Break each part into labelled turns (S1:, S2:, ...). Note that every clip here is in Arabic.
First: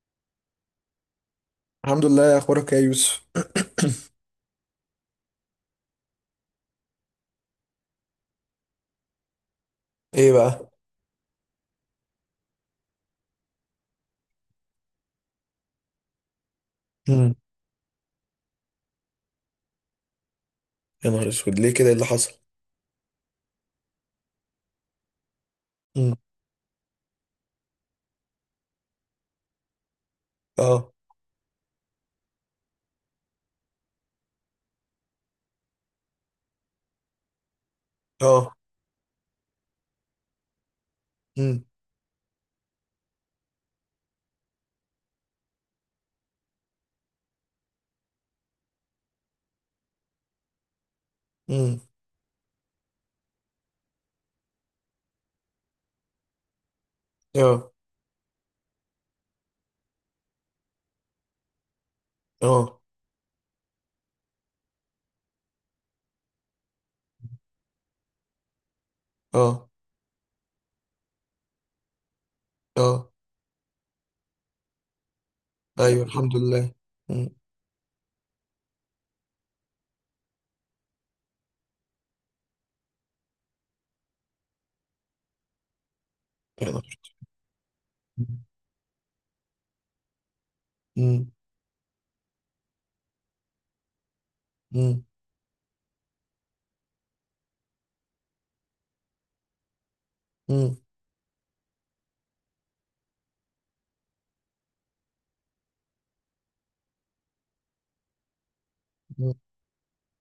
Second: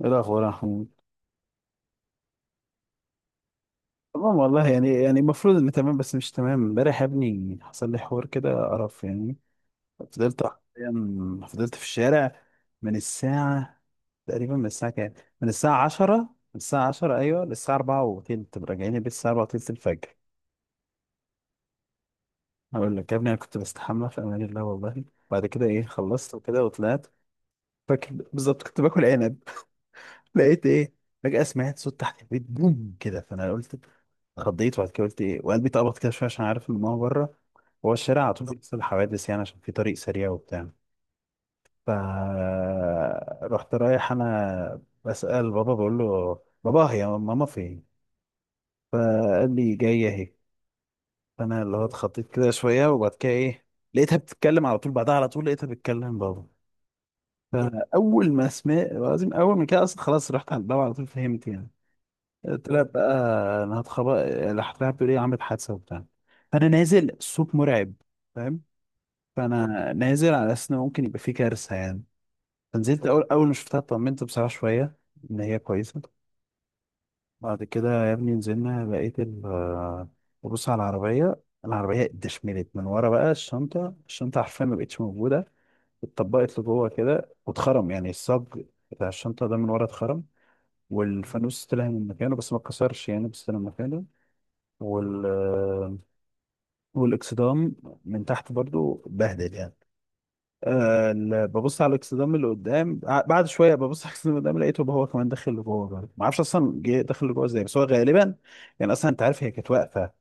S1: ايه الاخبار يا محمود؟
S2: الحمد لله، اخبارك إيه يا يوسف؟
S1: تمام والله. يعني المفروض اني تمام، بس مش تمام. امبارح يا ابني حصل لي حوار كده قرف يعني.
S2: ايه
S1: فضلت
S2: بقى؟
S1: حرفيا، فضلت في الشارع من الساعة، تقريبا من الساعة كام، من الساعة 10، من الساعة 10،
S2: امم.
S1: ايوه، للساعة 4 وتلت. راجعين البيت الساعة 4 وتلت الفجر.
S2: يا نهار اسود، ليه كده؟ إيه اللي حصل؟
S1: هقول لك يا ابني، انا كنت بستحمى في امان الله والله. بعد كده ايه،
S2: امم.
S1: خلصت وكده وطلعت. فاكر بالظبط كنت باكل عنب. لقيت ايه،
S2: اه.
S1: فجأة سمعت صوت تحت البيت، بوم كده. فانا قلت، اتخضيت، وبعد كده قلت ايه، وقلبي اتقبض كده شويه عشان عارف ان ماما بره. هو الشارع على طول
S2: اه.
S1: بيحصل حوادث يعني، عشان في طريق سريع وبتاع.
S2: امم.
S1: ف رحت رايح انا بسأل بابا، بقول له بابا هي ماما فين؟ فقال لي جايه اهي. فانا اللي
S2: امم.
S1: هو اتخضيت كده شويه، وبعد كده ايه، لقيتها بتتكلم. على طول بعدها على طول لقيتها بتتكلم بابا.
S2: اه.
S1: فاول ما سمعت، لازم اول ما كده اصلا خلاص رحت عند بابا على طول، فهمت يعني.
S2: اه.
S1: طلع بقى، انا هتخبط، راح طلع بيقول ايه عملت حادثه وبتاع. فانا نازل، الصوت مرعب، فاهم.
S2: اه.
S1: فانا نازل على اساس ان ممكن يبقى في كارثه يعني. فنزلت،
S2: اه.
S1: اول ما شفتها اطمنت بصراحه شويه ان هي كويسه.
S2: ايوه، الحمد لله. امم.
S1: بعد كده يا ابني نزلنا، لقيت ببص على العربيه، العربيه اتدشملت من ورا. بقى الشنطه، الشنطه حرفيا ما بقتش موجوده، اتطبقت
S2: يا
S1: لجوه
S2: نهار.
S1: كده، واتخرم يعني الصاج بتاع الشنطه ده من ورا، اتخرم.
S2: امم.
S1: والفانوس طلع من مكانه، بس ما اتكسرش يعني، بس طلع من مكانه.
S2: امم.
S1: وال والاكسدام من تحت برضو بهدل يعني.
S2: امم.
S1: آه، ببص على الاكسدام اللي قدام، بعد شويه ببص على الاكسدام اللي قدام، لقيته هو كمان داخل لجوه برضه. ما اعرفش اصلا جه داخل لجوه ازاي، بس هو غالبا يعني، اصلا انت
S2: أمم.
S1: عارف هي كانت واقفه.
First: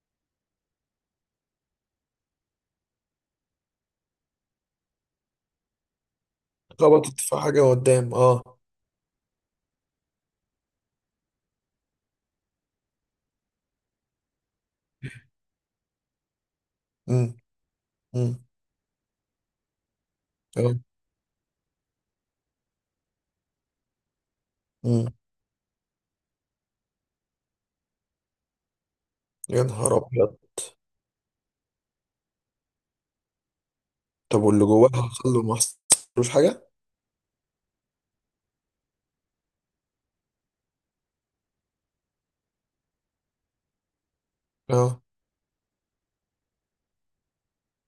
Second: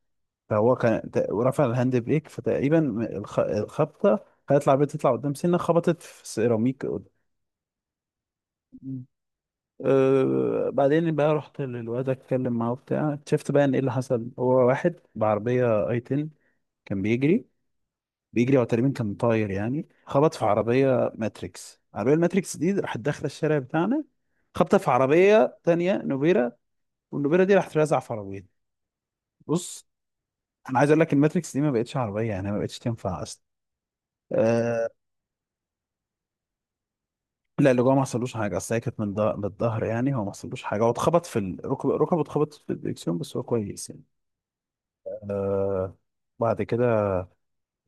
S1: فهو كان رفع الهاند بريك، فتقريبا الخبطه خلت العربيه تطلع قدام سنه، خبطت في سيراميك
S2: خبطت في حاجه قدام، اه.
S1: أه. بعدين بقى رحت للواد اتكلم معاه وبتاع، شفت بقى ان ايه اللي حصل. هو واحد بعربيه اي 10 كان
S2: امم.
S1: بيجري،
S2: امم.
S1: بيجري. هو تقريبا كان طاير يعني، خبط في
S2: اه.
S1: عربية ماتريكس. عربية الماتريكس دي راحت داخلة الشارع بتاعنا، خبطة في
S2: امم.
S1: عربية تانية نوبيرا. والنوبيرا دي راحت رازعة في عربية.
S2: يا
S1: بص،
S2: نهار ابيض.
S1: أنا عايز أقول لك الماتريكس دي ما بقتش عربية يعني، ما بقتش تنفع أصلا.
S2: طب واللي
S1: أه،
S2: جواها حصل له ما حصلوش حاجه؟
S1: لا اللي جوه ما حصلوش حاجة، أصل هي كانت من من الظهر يعني، هو ما حصلوش حاجة. هو اتخبط في ركبه اتخبط في الدركسيون، بس هو كويس يعني.
S2: اه.
S1: أه. بعد كده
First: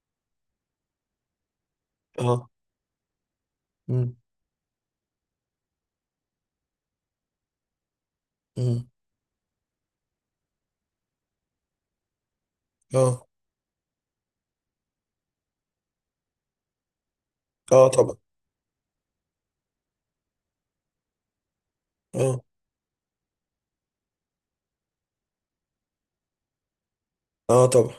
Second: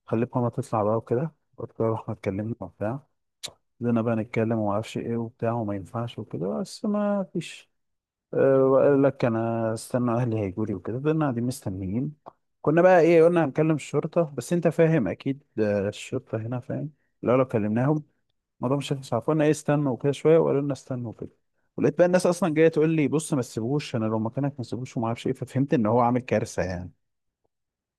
S1: خليت ماما تطلع بقى وكده، قلت لها رحنا
S2: اه.
S1: اتكلمنا وبتاع، بدنا بقى
S2: امم.
S1: نتكلم وما اعرفش ايه وبتاع، وما ينفعش وكده، بس ما فيش. أه،
S2: امم.
S1: وقال لك انا استنى اهلي هيجوا لي وكده. فضلنا قاعدين مستنيين. كنا بقى ايه،
S2: اه.
S1: قلنا هنكلم الشرطه. بس انت فاهم اكيد آه، الشرطه هنا فاهم، لو
S2: اه
S1: كلمناهم
S2: طبعا.
S1: الموضوع مش هيخلص. عارفين ايه، استنوا وكده شويه، وقالوا لنا استنوا وكده. ولقيت بقى الناس
S2: اه.
S1: اصلا جايه تقول لي بص ما تسيبوش، انا لو مكانك ما تسيبوش، وما اعرفش ايه. ففهمت ان هو عامل كارثه يعني.
S2: اه طبعا.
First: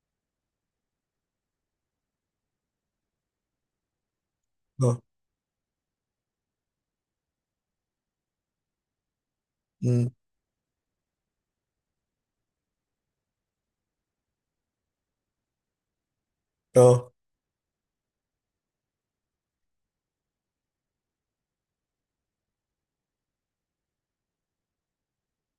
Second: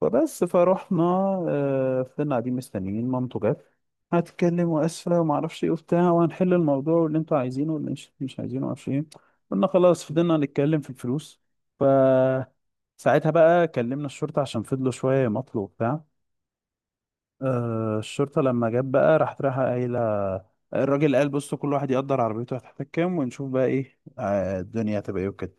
S1: فروحنا. آه، فضلنا قاعدين مستنيين. مامته جت هتتكلم
S2: اه.
S1: واسفه وما اعرفش ايه وبتاع، وهنحل الموضوع واللي انتوا عايزينه واللي مش عايزينه، ما اعرفش ايه. قلنا خلاص،
S2: امم.
S1: فضلنا نتكلم في الفلوس. ف ساعتها بقى كلمنا الشرطه عشان فضلوا شويه يمطلوا وبتاع.
S2: اه.
S1: آه، الشرطه لما جت بقى راحت رايحه قايله، الراجل قال بصوا كل واحد يقدر عربيته هتحتاج كام، ونشوف بقى ايه آه، الدنيا هتبقى ايه وكده.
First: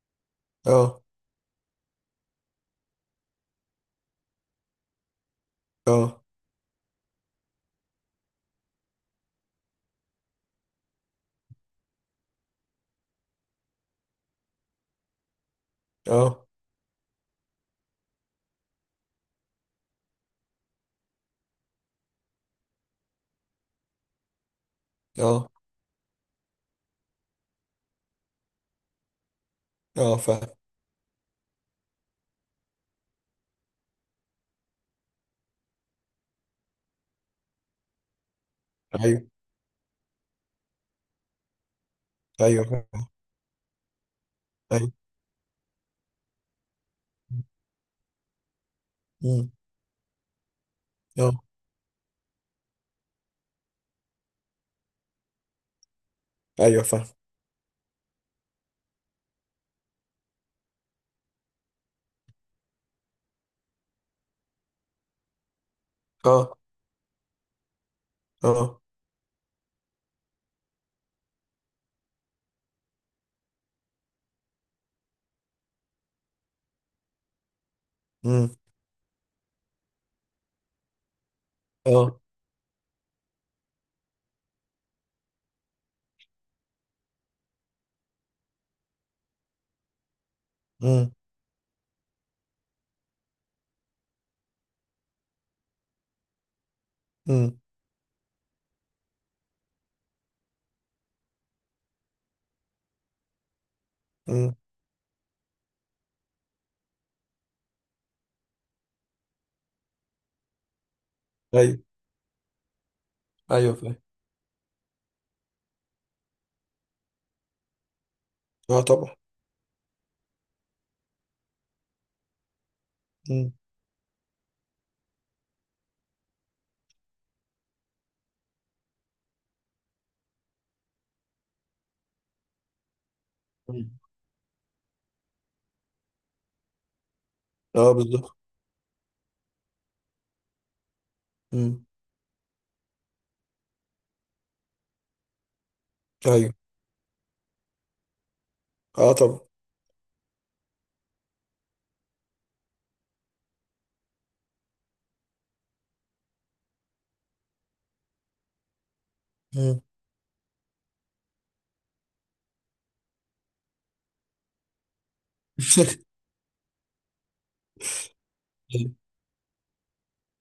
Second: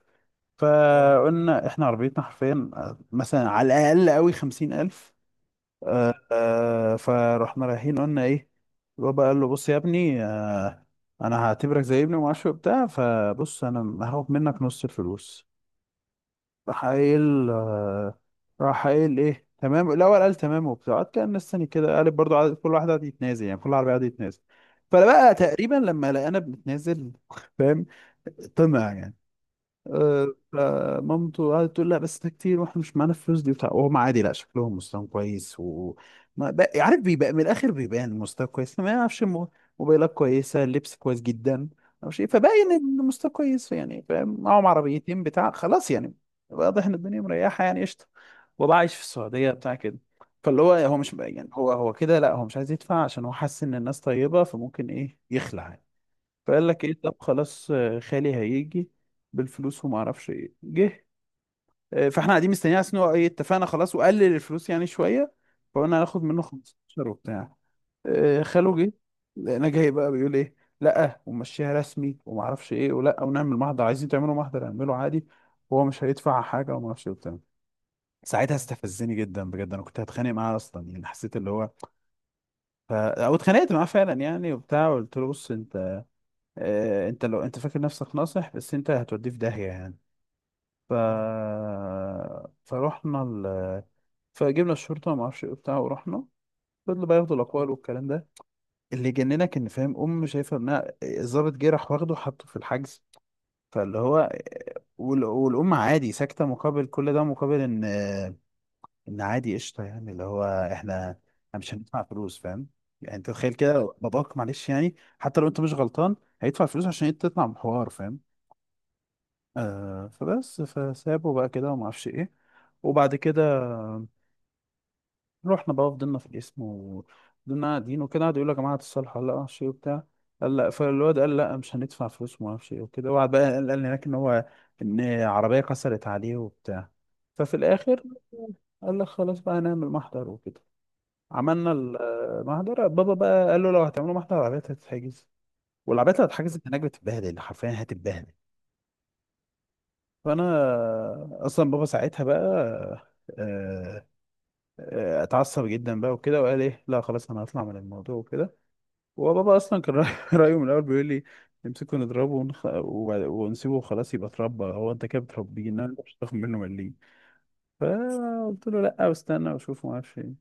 S2: اه.
S1: فقلنا احنا عربيتنا حرفيا آه، مثلا على الاقل قوي خمسين الف. آه
S2: اه.
S1: آه، فرحنا رايحين قلنا ايه، البابا قال له بص يا ابني آه، انا هعتبرك زي ابني ومعرفش إيه وبتاع، فبص انا هاخد منك نص الفلوس.
S2: اه.
S1: راح قايل آه، راح قايل ايه تمام. الاول قال تمام وبتاع، قعد كان مستني كده، قال برضه عدد. كل واحد قعد يتنازل يعني، كل عربيه قعد يتنازل. فبقى
S2: اه.
S1: تقريبا لما لقانا بنتنازل فاهم، طمع يعني.
S2: اه.
S1: آه،
S2: فاهم.
S1: فمامته قعدت تقول لا بس ده كتير واحنا مش معانا الفلوس دي وبتاع. وهم عادي، لا شكلهم مستواهم كويس و ما بق- عارف، بيبقى من الاخر بيبان المستوى كويس، ما
S2: ايوه.
S1: يعرفش موبايلات كويسه، اللبس كويس جدا او شيء،
S2: ايوه
S1: فباين ان
S2: فاهم.
S1: المستوى كويس يعني، فاهم، معاهم
S2: ايوه.
S1: عربيتين بتاع خلاص يعني. واضح ان الدنيا مريحه يعني قشطه، وبقى عايش في السعوديه
S2: امم.
S1: بتاع كده. فاللي هو، هو مش
S2: اه.
S1: يعني، هو هو كده، لا هو مش عايز يدفع عشان هو حاسس ان الناس طيبه، فممكن ايه يخلع. فقال لك
S2: ايوه
S1: ايه،
S2: فاهم.
S1: طب خلاص آه، خالي هيجي بالفلوس وما اعرفش ايه، جه. آه، فاحنا قاعدين مستنيين عشان هو ايه، اتفقنا خلاص وقلل الفلوس يعني شويه، فقلنا هناخد منه
S2: اه.
S1: 15 وبتاع. آه، خاله
S2: اه.
S1: جه، انا جاي بقى بيقول ايه لا، ومشيها رسمي وما اعرفش ايه، ولا ونعمل محضر، عايزين تعملوا محضر اعمله عادي، وهو مش هيدفع حاجه وما اعرفش ايه وبتاع. ساعتها
S2: امم.
S1: استفزني جدا بجد، انا كنت هتخانق معاه اصلا يعني، حسيت اللي هو
S2: اه.
S1: او اتخانقت معاه فعلا يعني وبتاع. قلت له بص انت آه، انت لو انت فاكر نفسك ناصح، بس انت هتوديه في داهية يعني. ف...
S2: امم.
S1: فروحنا ال... فجبنا الشرطة وما اعرفش ايه وبتاع، ورحنا. فضلوا بقى ياخدوا
S2: امم.
S1: الاقوال والكلام ده. اللي جننك ان فاهم، ام شايفه ابنها الضابط جه راح واخده حطه في الحجز، فاللي هو
S2: امم.
S1: والام عادي ساكته، مقابل كل ده، مقابل ان، ان عادي قشطه يعني، اللي هو احنا مش
S2: ايوه.
S1: هندفع فلوس فاهم. يعني انت تخيل كده،
S2: ايوه
S1: لو
S2: فاهم.
S1: باباك معلش يعني، حتى لو انت مش غلطان هيدفع فلوس عشان انت تطلع من حوار، فاهم.
S2: اه طبعا.
S1: آه، فبس فسابه بقى كده وما اعرفش ايه. وبعد كده
S2: امم.
S1: رحنا بقى، فضلنا في القسم، وفضلنا قاعدين وكده، قعدوا يقولوا يا جماعه هتصالحوا ولا لا، معرفش ايه وبتاع. قال لا، فالواد قال لا مش هندفع فلوس وما اعرفش ايه وكده. وقعد بقى قال
S2: أمم.
S1: هناك ان هو ان عربيه كسرت عليه وبتاع. ففي
S2: اه
S1: الاخر
S2: بالظبط.
S1: قال لك خلاص بقى هنعمل محضر وكده. عملنا
S2: امم.
S1: المحضر، بابا بقى قال له لو هتعملوا محضر العربيات هتتحجز، والعربيات اللي
S2: ايوه.
S1: هتتحجز هناك بتتبهدل حرفيا، هتتبهدل.
S2: اه طبعا.
S1: فانا اصلا، بابا ساعتها بقى آه، آه، اتعصب جدا بقى وكده وقال ايه لا خلاص انا هطلع من الموضوع وكده. وبابا اصلا
S2: امم.
S1: كان رايه من الاول بيقول لي نمسكه نضربه ونسيبه وخلاص يبقى اتربى. هو انت كده بتربيه، إنما انت مش هتاخد منه مليم. فقلت له لا، واستنى واشوف ما اعرفش ايه.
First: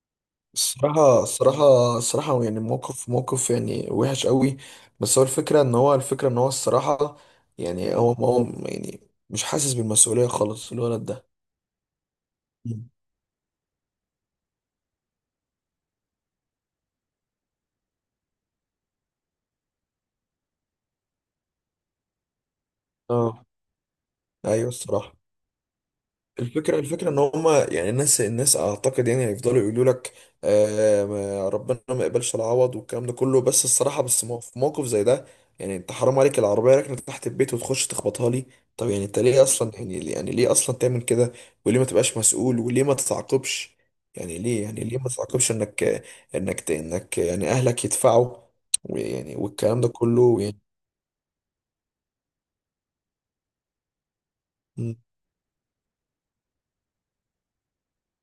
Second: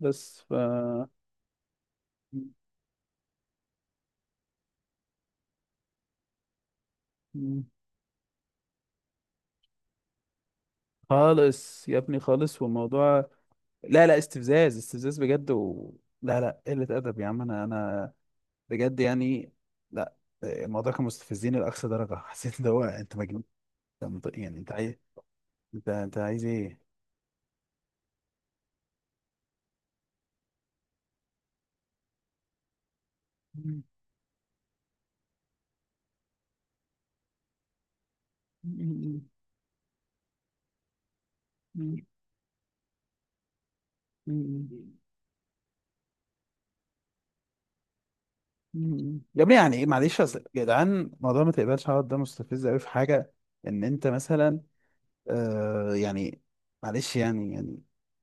S1: بس ف
S2: الصراحة، الصراحة، الصراحة يعني موقف، موقف يعني وحش قوي. بس هو الفكرة ان هو الصراحة،
S1: م-
S2: يعني هو يعني مش حاسس بالمسؤولية خالص الولد ده.
S1: خالص يا ابني خالص،
S2: أمم.
S1: والموضوع لا لا، استفزاز استفزاز بجد و... لا لا، قلة أدب يا عم. أنا بجد يعني، لا آه، الموضوع كان مستفزين لأقصى درجة. حسيت ان هو انت مجنون،
S2: اه،
S1: أنت يعني
S2: ايوه
S1: انت عايز،
S2: الصراحة.
S1: انت عايز ايه
S2: الفكرة ان هما، يعني الناس، الناس اعتقد يعني هيفضلوا يقولوا لك ربنا ما يقبلش العوض والكلام ده كله. بس الصراحة، في موقف زي ده، يعني انت حرام عليك، العربية راكنة تحت البيت وتخش تخبطها لي؟ طب يعني انت ليه اصلا، يعني ليه اصلا تعمل كده؟ وليه ما تبقاش مسؤول؟ وليه ما تتعاقبش؟ يعني ليه ما تتعاقبش، انك يعني اهلك يدفعوا؟ ويعني
S1: يا ابني يعني.
S2: والكلام
S1: ايه
S2: ده
S1: معلش، اصل
S2: كله يعني.
S1: يا جدعان موضوع ما تقبلش عرض ده مستفز قوي، في حاجة ان انت مثلا
S2: مم.
S1: آه يعني، معلش يعني يعني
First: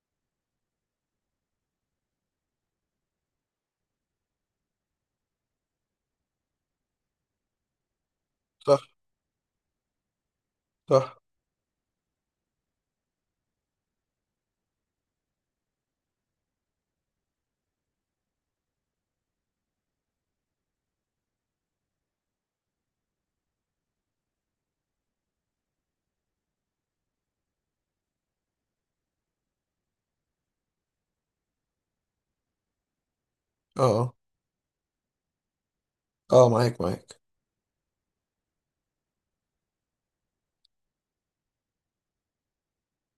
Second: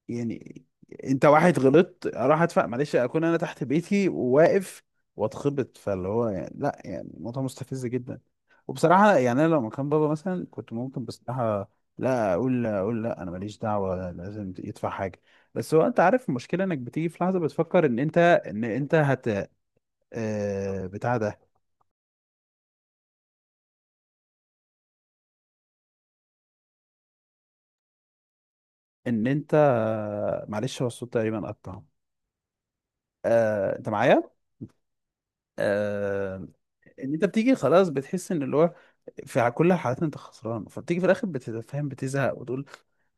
S1: يعني انت واحد غلطت اروح ادفع، معلش اكون انا تحت بيتي وواقف واتخبط، فاللي هو يعني لا يعني الموضوع مستفز جدا.
S2: صح.
S1: وبصراحة يعني انا لو مكان بابا مثلا، كنت ممكن
S2: صح،
S1: بصراحة لا اقول لا انا ماليش دعوة، لازم يدفع حاجة. بس هو انت عارف المشكلة انك بتيجي في لحظة بتفكر ان انت ان انت هت آه بتاع ده، ان انت، معلش هو الصوت تقريبا قطع. آه، انت
S2: اه.
S1: معايا؟ آه،
S2: اه، آه، معاك،
S1: ان
S2: معاك.
S1: انت بتيجي خلاص بتحس ان اللي هو في كل الحالات انت خسران، فبتيجي في الاخر بتتفهم، بتزهق وتقول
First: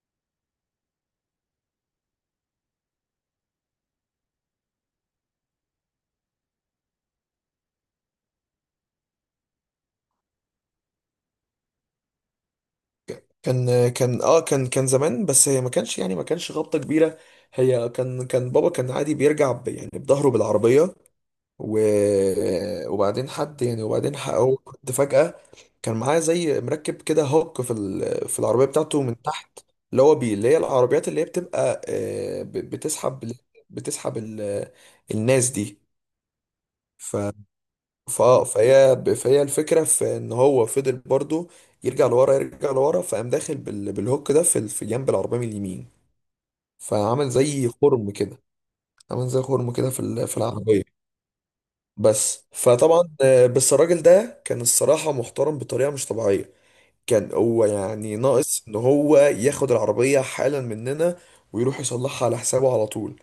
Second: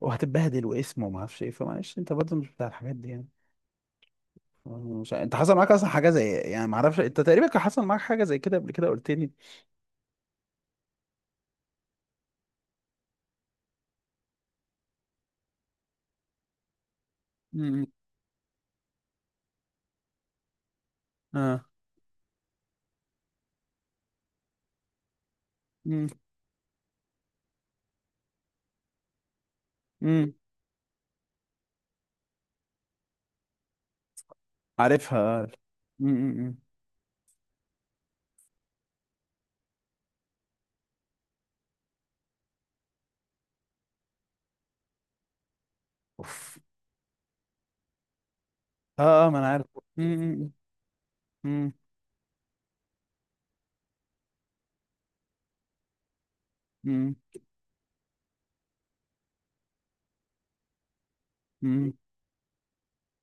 S1: وهتتبهدل واسم وما اعرفش ايه. فمعلش، انت برضه مش بتاع الحاجات دي يعني. مش انت حصل معاك اصلا حاجه زي إيه؟ يعني ما اعرفش، انت تقريبا كان حصل معاك حاجه زي كده قبل كده قلت لي.
S2: كان كان اه كان كان زمان، بس هي ما كانش خبطة كبيرة.
S1: امم
S2: هي كان بابا كان عادي بيرجع يعني بظهره بالعربية.
S1: اه.
S2: و... وبعدين حد يعني وبعدين ح- هو كنت فجأة، كان
S1: امم
S2: معاه زي مركب كده هوك في في العربية بتاعته من تحت، اللي هو
S1: امم
S2: اللي هي العربيات اللي هي بتبقى، بتسحب، بتسحب
S1: عارفها آه.
S2: الناس دي.
S1: امم
S2: ف فاه فهي ب- فهي الفكره في ان هو فضل برضه يرجع لورا، يرجع لورا، فقام داخل بالهوك ده في، في جنب العربيه من اليمين،
S1: اوف.
S2: فعمل زي خرم كده.
S1: اه
S2: عمل
S1: اه ما
S2: زي
S1: انا عارف.
S2: خرم كده في في
S1: امم
S2: العربيه.
S1: امم
S2: بس فطبعا بس الراجل ده كان الصراحه محترم بطريقه مش طبيعيه.
S1: امم
S2: كان هو يعني ناقص ان هو ياخد العربيه حالا مننا ويروح
S1: امم
S2: يصلحها على حسابه على طول.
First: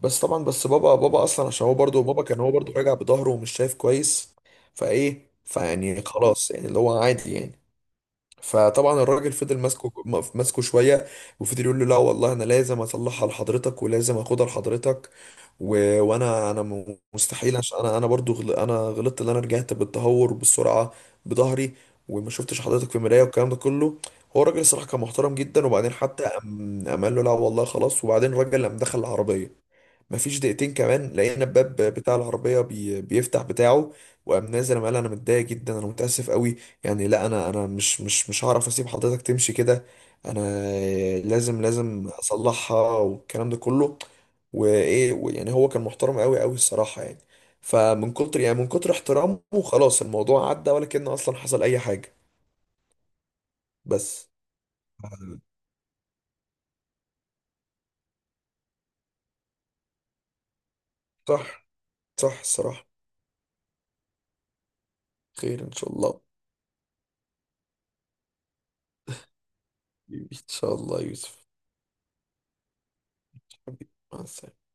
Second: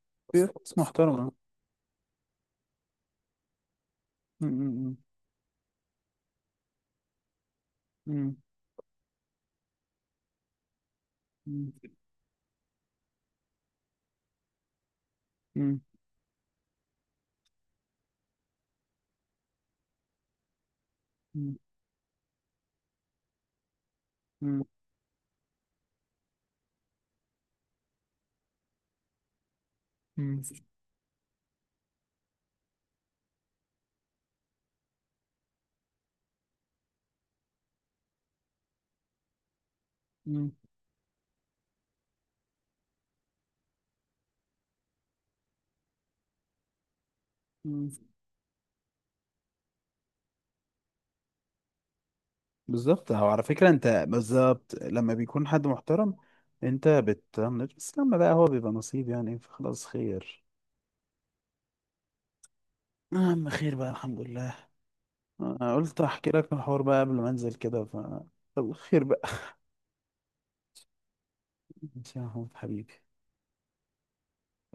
S2: بس
S1: في
S2: طبعا، بس
S1: ناس
S2: بابا
S1: محترمه.
S2: اصلا عشان هو برضه بابا كان هو برضه راجع بظهره ومش شايف كويس.
S1: امم
S2: فايه فيعني خلاص يعني اللي هو عادي يعني.
S1: امم
S2: فطبعا الراجل فضل ماسكه، ماسكه شويه، وفضل يقول له لا والله انا لازم اصلحها لحضرتك ولازم اخدها لحضرتك.
S1: امم
S2: وانا مستحيل عشان انا برضو انا غلطت ان انا رجعت بالتهور بالسرعه بظهري وما شفتش حضرتك في المرايه والكلام ده كله. هو الراجل
S1: امم
S2: الصراحه كان محترم جدا، وبعدين حتى قام قال له لا والله خلاص. وبعدين الراجل قام دخل العربيه، مفيش
S1: امم
S2: دقيقتين كمان لقينا الباب بتاع العربية بيفتح بتاعه، وقام نازل قال انا متضايق جدا، انا متأسف قوي. يعني لا، انا مش هعرف اسيب حضرتك تمشي كده. انا لازم، لازم اصلحها والكلام ده كله. وايه يعني هو كان محترم قوي قوي الصراحة يعني.
S1: امم
S2: فمن كتر يعني من كتر احترامه خلاص الموضوع عدى، ولا كأنه اصلا حصل اي حاجة.
S1: بالظبط. هو على فكرة انت
S2: بس.
S1: بالظبط لما بيكون حد محترم انت بتطنش، بس لما بقى هو بيبقى نصيب يعني، فخلاص خير.
S2: صح. صح الصراحة.
S1: اهم، خير بقى الحمد لله.
S2: خير ان
S1: انا
S2: شاء
S1: قلت
S2: الله.
S1: احكي لك الحوار بقى قبل ما انزل كده، ف طب خير بقى.
S2: حبيبي. ان شاء الله يا يوسف.
S1: ماشي يا محمود حبيبي.
S2: حبيبي، مع السلامة.